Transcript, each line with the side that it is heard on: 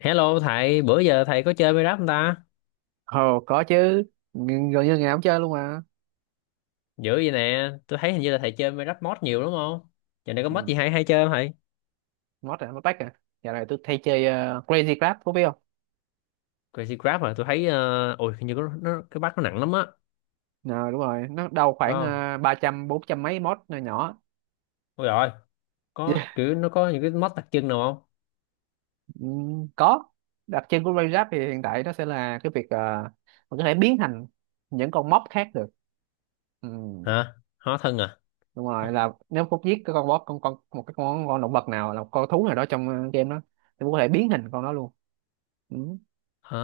left: Hello thầy, bữa giờ thầy có chơi Minecraft không ta?
right: Ồ, có chứ. Gần như ngày nào cũng chơi luôn mà.
left: Dữ vậy nè, tôi thấy hình như là thầy chơi Minecraft mod nhiều đúng không? Giờ này có mod gì
right: ừ.
left: hay hay chơi không thầy?
right: Mod à, mod pack à? Giờ này tôi thay chơi Crazy Club, có biết không?
left: Crazy Craft mà tôi thấy, ôi hình như có, nó, cái bắt nó nặng lắm á,
right: Ờ, đúng rồi, nó đâu
left: phải
right: khoảng
left: không?
right: ba trăm bốn trăm mấy mod nhỏ nhỏ.
left: Ôi rồi, có kiểu nó có những cái mod đặc trưng nào không?
right: Ừ, có. Đặc trưng của Crazy Club thì hiện tại nó sẽ là cái việc mình có thể biến thành những con mob khác được. Ừ.
left: Hả? Hóa thân à?
right: Đúng rồi, là nếu Phúc giết cái con boss, con một cái con động vật nào, là một con thú nào đó trong game đó, thì Phúc có thể biến hình con đó luôn. Ừ.
left: À,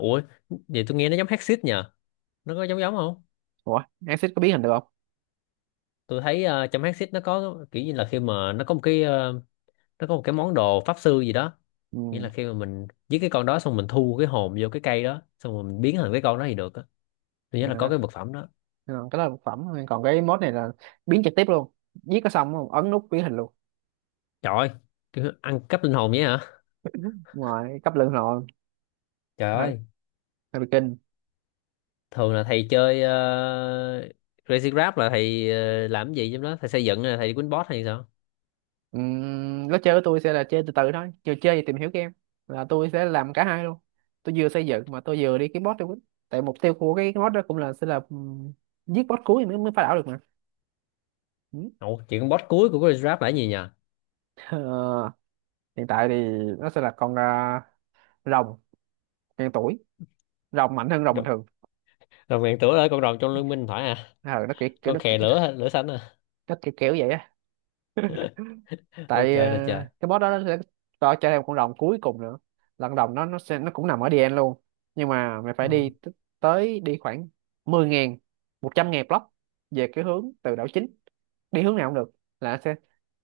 left: ủa, vậy tôi nghe nó giống Hexit nhờ, nó có giống giống không?
right: Ủa, Axis có biến hình được không?
left: Tôi thấy trong Hexit nó có kiểu như là khi mà nó có một cái nó có một cái món đồ pháp sư gì đó, nghĩa là khi mà mình giết cái con đó xong mình thu cái hồn vô cái cây đó xong rồi mình biến thành cái con đó thì được á, thứ nhất là
right: Ừ.
left: có
right: À.
left: cái vật phẩm đó.
right: Ờ, cái đó là một phẩm thôi, còn cái mode này là biến trực tiếp luôn, giết có xong không, ấn nút biến hình luôn.
left: Trời ơi, cái ăn cắp linh hồn vậy hả?
right: Ngoài cấp lượng rồi.
left: Trời
right: Hơi,
left: ơi.
right: hơi bị kinh.
left: Thường là thầy chơi uh, Crazy Grab là thầy làm cái gì trong đó, thầy xây dựng là thầy quýnh boss hay sao?
right: Lối chơi của tôi sẽ là chơi từ từ thôi, vừa chơi vừa tìm hiểu game, là tôi sẽ làm cả hai luôn. Tôi vừa xây dựng mà tôi vừa đi kiếm boss luôn, tại mục tiêu của cái boss đó cũng là sẽ là giết boss cuối mới mới phá đảo được mà. Ừm.
left: Ồ, chuyện con boss cuối của Crazy Grab là cái gì nhờ?
right: Ờ, hiện tại thì nó sẽ là con à, rồng ngàn tuổi, rồng mạnh hơn rồng bình
left: Đồ-
right: thường.
left: đồng ngàn tửa là con rồng trong liên minh phải à?
right: Ờ,
left: Con khè lửa hả? Lửa xanh à?
right: nó kiểu kiểu vậy á.
left: Ôi
right: Tại
left: trời là trời.
right: cái boss đó nó sẽ cho thêm con rồng cuối cùng nữa, là con rồng nó cũng nằm ở DN luôn, nhưng mà mày phải
left: Ừ.
right: tới đi khoảng 10 ngàn 100 ngàn block về cái hướng từ đảo chính, đi hướng nào cũng được, là nó sẽ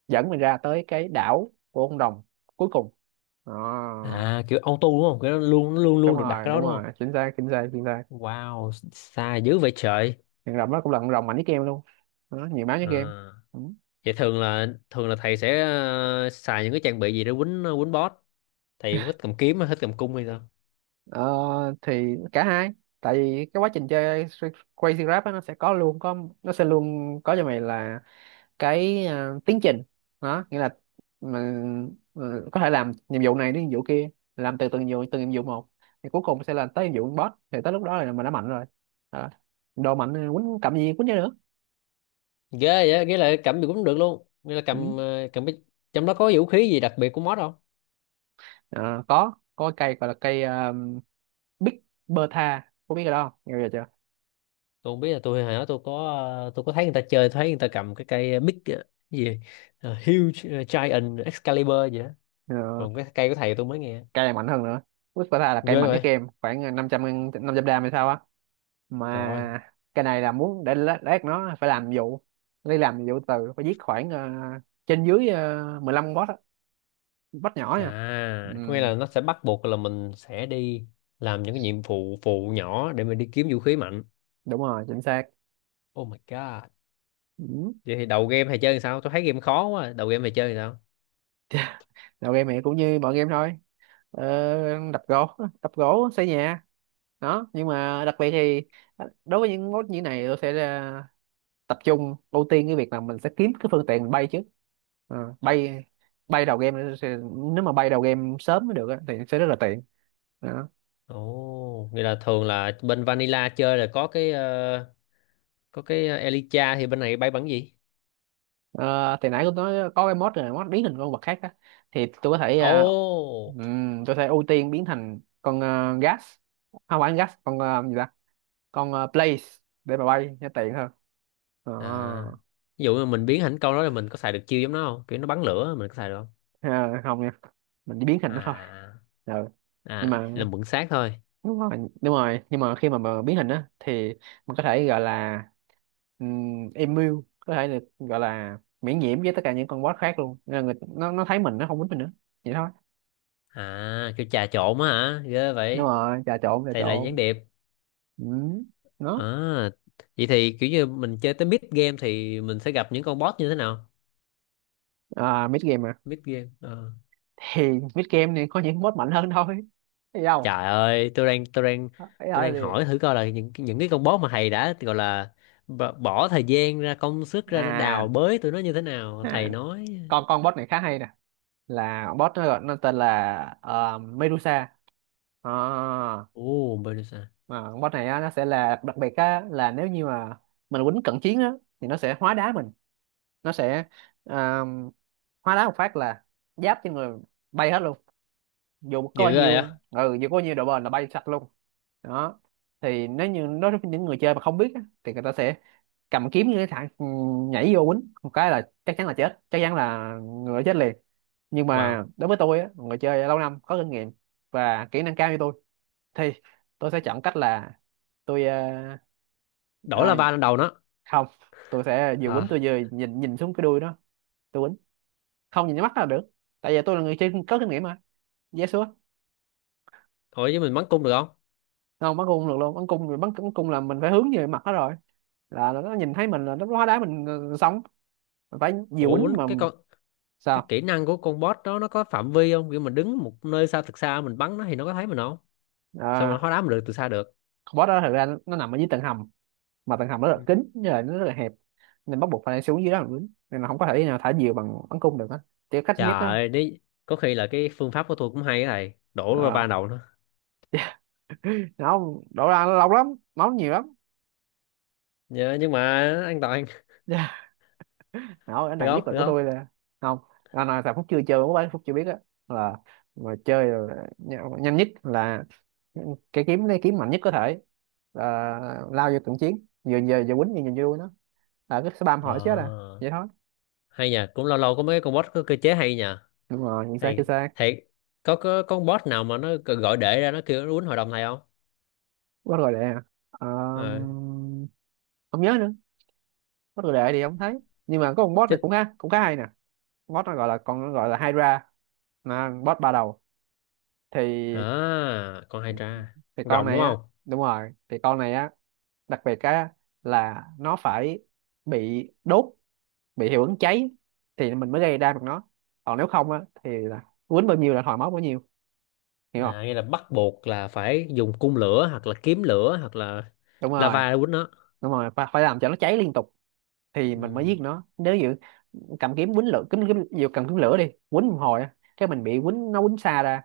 right: dẫn mình ra tới cái đảo của con rồng cuối cùng đó.
left: À, kiểu auto đúng không, cái đó luôn nó luôn
right: Đúng
left: luôn được đặt,
right: rồi,
left: cái đó
right: đúng
left: đúng không?
right: rồi, chính xác, chính xác, chính xác.
left: Wow, xa dữ vậy trời.
right: Con rồng đó cũng là con rồng mạnh nhất game luôn, đó, nhiều máu nhất
left: À.
right: game. Ừ.
left: Vậy thường là thầy sẽ xài những cái trang bị gì để quýnh quýnh boss? Thầy thích cầm kiếm hay thích cầm cung hay sao?
right: Ờ, thì cả hai. Tại vì cái quá trình chơi Crazy Rap á, nó sẽ luôn có nó sẽ luôn có cho mày là cái à, tiến trình đó, nghĩa là mình có thể làm nhiệm vụ này đến nhiệm vụ kia, làm từng nhiệm vụ một, thì cuối cùng sẽ là tới nhiệm vụ boss, thì tới lúc đó là mình đã mạnh rồi. Đó. Đồ mạnh thì quýnh cầm gì quýnh cho nữa.
left: Ghê vậy, ghê là cầm gì cũng được luôn. Nghĩa là cầm
right: Ừ.
left: cầm cái trong đó có vũ khí gì đặc biệt của boss không?
right: Ờ, có cái cây gọi là cây uh, Big Bertha, có biết cái đó không, nghe bao giờ chưa?
left: Tôi không biết là tôi hả, tôi có tôi có thấy người ta chơi, thấy người ta cầm cái cây cái gì? Ờ, huge giant Excalibur gì đó.
right: Ờ,
left: Còn cái cây của thầy tôi mới nghe.
right: cay mạnh hơn nữa. Whisper tha là cây
left: Ghê
right: mạnh nhất
left: vậy.
right: game, khoảng 500 gram hay sao á.
left: Trời ơi.
right: Mà cái này là muốn để lát lát nó phải làm vụ, đi làm vụ từ phải giết khoảng trên dưới 15 boss á, boss nhỏ nha. Ừ,
left: À, có nghĩa là nó sẽ bắt buộc là mình sẽ đi làm những cái nhiệm vụ phụ nhỏ để mình đi kiếm vũ khí mạnh.
right: đúng rồi chính xác.
left: Oh my god.
right: Ừ.
left: Vậy thì đầu game thầy chơi làm sao? Tôi thấy game khó quá. Đầu game thầy chơi làm sao?
right: Đầu game này cũng như mọi game thôi, đập gỗ đập gỗ xây nhà. Đó, nhưng mà đặc biệt thì đối với những mốt như này tôi sẽ tập trung ưu tiên cái việc là mình sẽ kiếm cái phương tiện mình bay trước. Ờ, bay, bay đầu game thì- nếu mà bay đầu game sớm mới được á, thì sẽ rất là tiện. Đó.
left: Ồ, nghĩa là thường là bên Vanilla chơi là có cái có cái Elytra thì bên này bay bắn gì?
right: Ờ, thì nãy tôi nói có cái mod rồi, mod biến thành con vật khác á, thì tôi có thể
left: Ồ.
right: tôi sẽ ưu tiên biến thành con gas, không phải gas, con gì ta, con blaze, để mà bay cho tiện hơn. Ờ,
left: À. Ví dụ như mình biến thành câu đó là mình có xài được chiêu giống nó không? Kiểu nó bắn lửa mình có xài được không?
right: à, không nha, mình chỉ biến thành nó thôi.
left: À.
right: Ờ, nhưng
left: À, là
right: mà
left: mượn xác thôi.
right: đúng rồi, đúng rồi, nhưng mà khi mà biến hình á thì mình có thể gọi là immune, có thể được gọi là miễn nhiễm với tất cả những con boss khác luôn, nên là người, nó thấy mình nó không quýnh mình nữa, vậy thôi.
left: À, kiểu trà trộn á hả? Ghê
right: Đúng
left: vậy.
right: rồi, trà trộn, trà
left: Thầy là gián
right: trộn.
left: điệp.
right: Ừ.
left: À,
right: Nó
left: vậy thì kiểu như mình chơi tới mid game thì mình sẽ gặp những con boss như thế nào?
right: à, mid game à,
left: Mid game. À.
right: thì mid game này có những boss mạnh hơn thôi, thấy không,
left: Trời ơi, tôi đang
right: thấy
left: tôi
right: thôi
left: đang
right: gì.
left: hỏi thử coi là những cái con boss mà thầy đã gọi là bỏ thời gian ra công sức ra để đào
right: À,
left: bới tụi nó như thế nào,
right: à,
left: thầy nói.
right: con boss này khá hay nè, là boss nó tên là Medusa. À,
left: Ồ, Medusa.
right: mà con boss này á, nó sẽ là đặc biệt á, là nếu như mà mình quýnh cận chiến á thì nó sẽ hóa đá mình, nó sẽ à, hóa đá một phát là giáp trên người bay hết luôn, dù có bao
left: Dữ rồi
right: nhiêu,
left: á.
right: ừ, dù có bao nhiêu độ bền là bay sạch luôn. Đó. Thì nếu như đối với những người chơi mà không biết á, thì người ta sẽ cầm kiếm như cái thằng nhảy vô quýnh một cái là chắc chắn là chết, chắc chắn là người đó chết liền. Nhưng
left: Wow.
right: mà đối với tôi á, người chơi lâu năm có kinh nghiệm và kỹ năng cao như tôi, thì tôi sẽ chọn cách là tôi
left: Đổ
right: ờ,
left: lava lên đầu nó.
right: không, tôi sẽ vừa quýnh tôi
left: Hả?
right: vừa nhìn nhìn xuống cái đuôi nó, tôi quýnh không nhìn mắt là được, tại vì tôi là người chơi có kinh nghiệm mà. Yes sure.
left: Ủa chứ mình bắn cung được không?
right: Không, bắn cung không được luôn, bắn cung, bắn cung là mình phải hướng về mặt nó rồi, là nó nhìn thấy mình là nó hóa đá mình, sống mình phải vừa
left: Ủa
right: quýnh mà.
left: quýnh, cái con cái
right: Sao?
left: kỹ năng của con boss đó nó có phạm vi không? Kiểu mình đứng một nơi xa thật xa mình bắn nó thì nó có thấy mình không? Sao mà
right: À,
left: hóa đá mình được từ xa được?
right: con boss đó thực ra nó nằm ở dưới tầng hầm, mà tầng hầm nó rất
left: Ừ.
right: là kín, như là nó rất là hẹp, nên bắt buộc phải xuống dưới đó mình quýnh, nên là không có thể nào thả diều bằng bắn cung được á, chỉ có cách duy
left: Trời
right: nhất đó.
left: ơi, đấy có khi là cái phương pháp của tôi cũng hay á thầy. Đổ lava
right: Ờ,
left: lên đầu nó.
right: không, đổ ra nó lâu lắm, máu nhiều lắm.
left: Nhưng mà an toàn
right: Dạ. Không, cái
left: được
right: này nhất
left: không
right: là
left: được
right: của
left: không?
right: tôi là không, là là thằng Phúc chưa chơi, của bán Phúc chưa biết á, là mà chơi là nhanh nhất là cái kiếm, lấy kiếm mạnh nhất có thể, là lao vô cận chiến vừa vừa vừa quýnh vừa nhìn vui nó, là cứ spam
left: Ờ,
right: hỏi chết à, vậy thôi.
left: hay nhờ, cũng lâu lâu có mấy cái con bot có cơ chế hay nhờ
right: Đúng rồi nhìn xa kia
left: thầy,
right: xa.
left: thầy có con bot nào mà nó gọi để ra nó kêu nó quýnh hội đồng thầy không?
right: Quá rồi đệ à.
left: Ờ,
right: Ờm, Không nhớ nữa. Quá rồi đệ thì không thấy. Nhưng mà có con boss này cũng
left: chích,
right: khá, cũng khá hay nè, boss nó gọi là, còn gọi là Hydra, là boss ba đầu. thì
left: à con hay tra.
right: thì
left: Con
right: con
left: rồng đúng
right: này á
left: không?
right: đúng rồi, thì con này á, đặc biệt á, là nó phải bị đốt, bị hiệu ứng cháy, thì mình mới gây ra được nó, còn nếu không á thì là quýnh bao nhiêu là thòi máu bấy nhiêu, hiểu không.
left: À nghĩa là bắt buộc là phải dùng cung lửa hoặc là kiếm lửa hoặc là
right: Đúng rồi,
left: lava để quýnh nó.
right: đúng rồi, phải làm cho nó cháy liên tục thì mình mới
left: Ừ.
right: giết nó. Nếu như cầm kiếm quýnh lửa kiếm, dù cầm kiếm lửa đi quýnh một hồi á, cái mình bị quýnh, nó quýnh xa ra,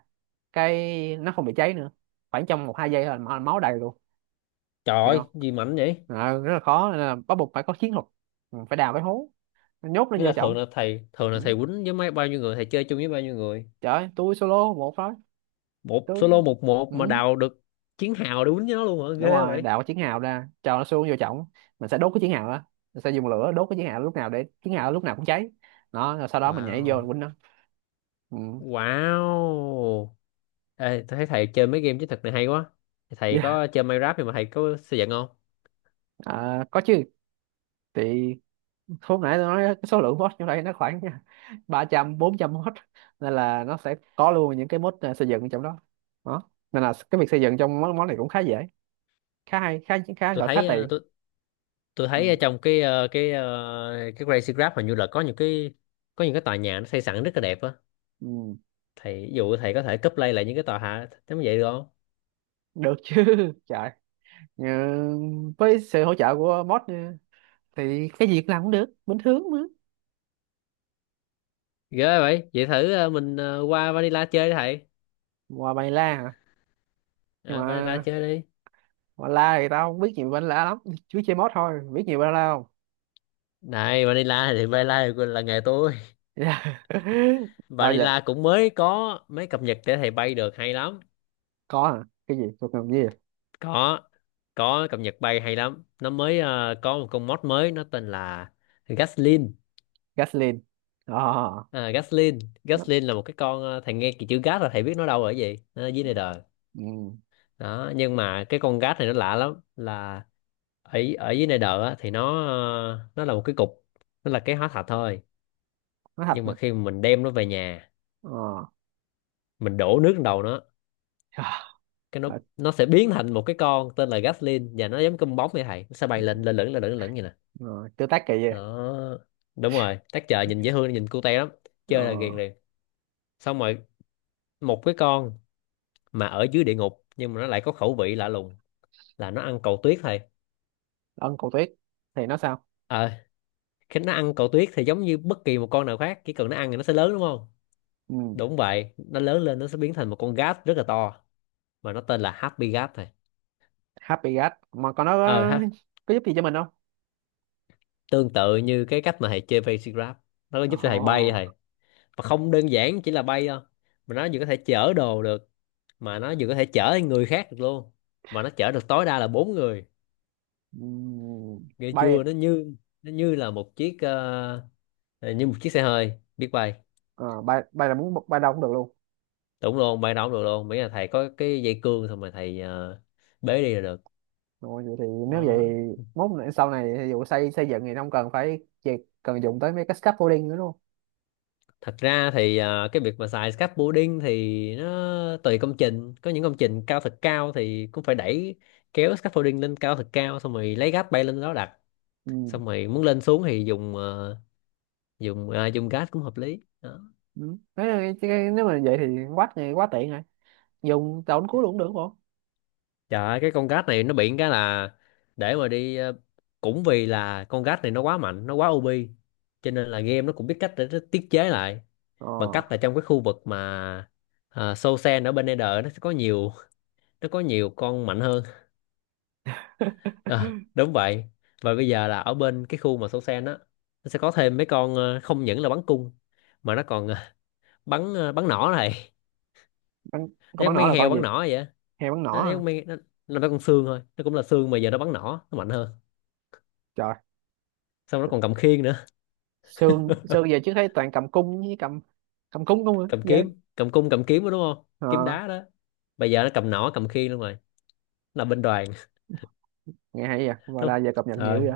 right: cái nó không bị cháy nữa, khoảng trong một hai giây là máu đầy luôn,
left: Trời
right: hiểu
left: ơi
right: không.
left: gì mạnh vậy.
right: Ờ, rất là khó nên là bắt buộc phải có chiến thuật. Ừ, phải đào cái hố, mình nhốt nó
left: Nghĩa
right: vô
left: là
right: chồng.
left: thường là
right: Ừ.
left: thầy quýnh với mấy bao nhiêu người, thầy chơi chung với bao nhiêu người?
right: Trời ơi, tôi solo một thôi.
left: Một solo
right: Tôi,
left: một một
right: ừ.
left: mà đào được chiến hào để quýnh với nó luôn hả,
right: Đúng
left: ghê
right: rồi,
left: vậy.
right: đào cái chiến hào ra cho nó xuống vô chồng, mình sẽ đốt cái chiến hào đó, mình sẽ dùng lửa đốt cái chiến hào lúc nào để chiến hào lúc nào cũng cháy nó, rồi sau đó mình nhảy vô
left: Wow.
right: mình quýnh nó. Ừ.
left: Wow. Ê, tôi thấy thầy chơi mấy game chiến thuật này hay quá. Thầy
right: Yeah.
left: có chơi Minecraft nhưng mà thầy có xây dựng không?
right: À, có chứ. Thì hôm nãy tôi nói cái số lượng mod trong đây nó khoảng ba trăm bốn trăm mod, nên là nó sẽ có luôn những cái mod à, xây dựng trong đó. Đó nên là cái việc xây dựng trong món món này cũng khá dễ, khá hay, khá khá
left: Tôi
right: gọi khá
left: thấy ờ,
right: tiện.
left: tôi tôi thấy ở
right: Ừ.
left: trong cái Crazy Graph hình như là có những cái tòa nhà nó xây sẵn rất là đẹp á.
right: Ừ.
left: Thầy ví dụ thầy có thể copy lại những cái tòa hạ giống vậy được không?
right: Được chứ. Trời. Ờ, với sự hỗ trợ của bot nha, thì cái gì cũng làm cũng được bình thường mà.
left: Ghê vậy. Vậy thử mình qua Vanilla chơi đi thầy.
right: Ngoài bài la hả? Nhưng
left: Ờ, Vanilla
right: mà
left: chơi đi.
right: ngoài la thì tao không biết nhiều bài la lắm, chú chơi bot thôi biết nhiều bài la không.
left: Này Vanilla thì Vanilla là nghề tôi.
right: Tao giờ
left: Vanilla cũng mới có mấy cập nhật để thầy bay được hay lắm.
right: có hả, cái gì thuộc ngầm gì.
left: có có cập nhật bay hay lắm, nó mới có một con mod mới nó tên là Gaslin.
right: Gasoline. Ờ,
left: À, Gaslin.
right: nó-
left: Gaslin là một cái con thầy nghe cái chữ gas là thầy biết nó đâu ở gì, nó ở dưới này đời
right: ừ.
left: đó. Nhưng mà cái con gas này nó lạ lắm là ở ở dưới này đời á, thì nó là một cái cục, nó là cái hóa thạch thôi.
right: Nó thật
left: Nhưng
right: nè.
left: mà khi mà mình đem nó về nhà
right: Ờ.
left: mình đổ nước lên đầu nó
right: Ờ,
left: cái nó sẽ biến thành một cái con tên là Gaslin, và nó giống cơm bóng vậy thầy, nó sẽ bay lên, lên lửng lên lửng lên lửng vậy nè.
right: ờ, tương tác kỳ vậy.
left: Đó, đúng rồi, tác chợ nhìn dễ thương nhìn cute lắm, chơi là ghiền
right: Ờ,
left: liền. Xong rồi một cái con mà ở dưới địa ngục nhưng mà nó lại có khẩu vị lạ lùng là nó ăn cầu tuyết thầy.
right: ân cổ tuyết thì nó sao.
left: Ờ, khi nó ăn cầu tuyết thì giống như bất kỳ một con nào khác, chỉ cần nó ăn thì nó sẽ lớn đúng không.
right: Ừ.
left: Đúng vậy, nó lớn lên nó sẽ biến thành một con gat rất là to, mà nó tên là Happy Gat thầy.
right: Happy gas mà còn nó
left: Ờ ha,
right: có giúp gì cho mình không.
left: tương tự như cái cách mà thầy chơi Basic Grab, nó có
right: Ờ.
left: giúp cho thầy bay thầy, mà không đơn giản chỉ là bay đâu, mà nó vừa có thể chở đồ được, mà nó vừa có thể chở người khác được luôn, mà nó chở được tối đa là bốn người. Nghe
right: Bay.
left: chưa, nó như nó như là một chiếc như một chiếc xe hơi biết bay.
right: À, bay, bay là muốn bay đâu cũng được luôn.
left: Đúng luôn, bay đâu cũng được luôn, miễn là thầy có cái dây cương xong rồi thầy bế đi là được.
right: Rồi vậy thì, nếu vậy
left: Nó
right: sau này ví dụ xây, xây dựng thì không cần phải chỉ cần dùng tới mấy cái scaffolding nữa luôn.
left: thật ra thì cái việc mà xài scaffolding thì nó tùy công trình, có những công trình cao thật cao thì cũng phải đẩy, kéo scaffolding lên cao thật cao xong rồi lấy gác bay lên đó đặt,
right: Ừ.
left: xong rồi muốn lên xuống thì dùng ờ, dùng à, dùng gác cũng hợp lý đó.
right: Ừ. Thế là cái- nếu mà vậy thì quá, thì quá tiện rồi, dùng tàu đánh cuối luôn cũng được không.
left: Trời ơi, cái con gát này nó bị cái là để mà đi cũng vì là con gát này nó quá mạnh, nó quá OP, cho nên là game nó cũng biết cách để nó tiết chế lại bằng
right: Ờ,
left: cách là trong cái khu vực mà Soul Sand ở bên Ender nó sẽ có nhiều nó có nhiều con mạnh hơn. Ờ, đúng vậy. Và bây giờ là ở bên cái khu mà Soul Sand á, nó sẽ có thêm mấy con không những là bắn cung, mà nó còn bắn nỏ này.
right: bắn, con
left: Nó
right: bắn
left: giống mấy
right: nỏ
left: con
right: là
left: heo
right: con gì,
left: bắn nỏ vậy á.
right: heo bắn
left: Nó
right: nỏ hả?
left: giống mấy nó con xương thôi, nó cũng là xương mà giờ nó bắn nỏ, nó mạnh hơn.
right: Trời,
left: Xong nó còn cầm khiên nữa.
right: xương xương về chứ thấy toàn cầm cung với cầm, cầm cung, không rồi
left: Cầm
right: vậy.
left: kiếm cầm cung, cầm kiếm đó đúng không,
right: Ờ,
left: kiếm đá đó, bây giờ nó cầm nỏ cầm khiên luôn rồi, nó là binh đoàn.
right: nghe hay vậy và
left: Đúng
right: là
left: không?
right: giờ cập nhật nhiều
left: Rồi,
right: vậy.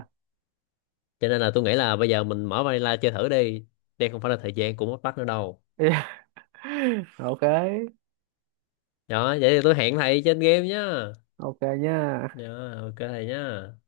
left: cho nên là tôi nghĩ là bây giờ mình mở Vanilla chơi thử đi, đây không phải là thời gian của mất bắt nữa đâu
right: OK.
left: đó. Vậy thì tôi hẹn thầy trên game nhá.
right: OK
left: Dạ,
right: nha.
left: ok thầy nhá.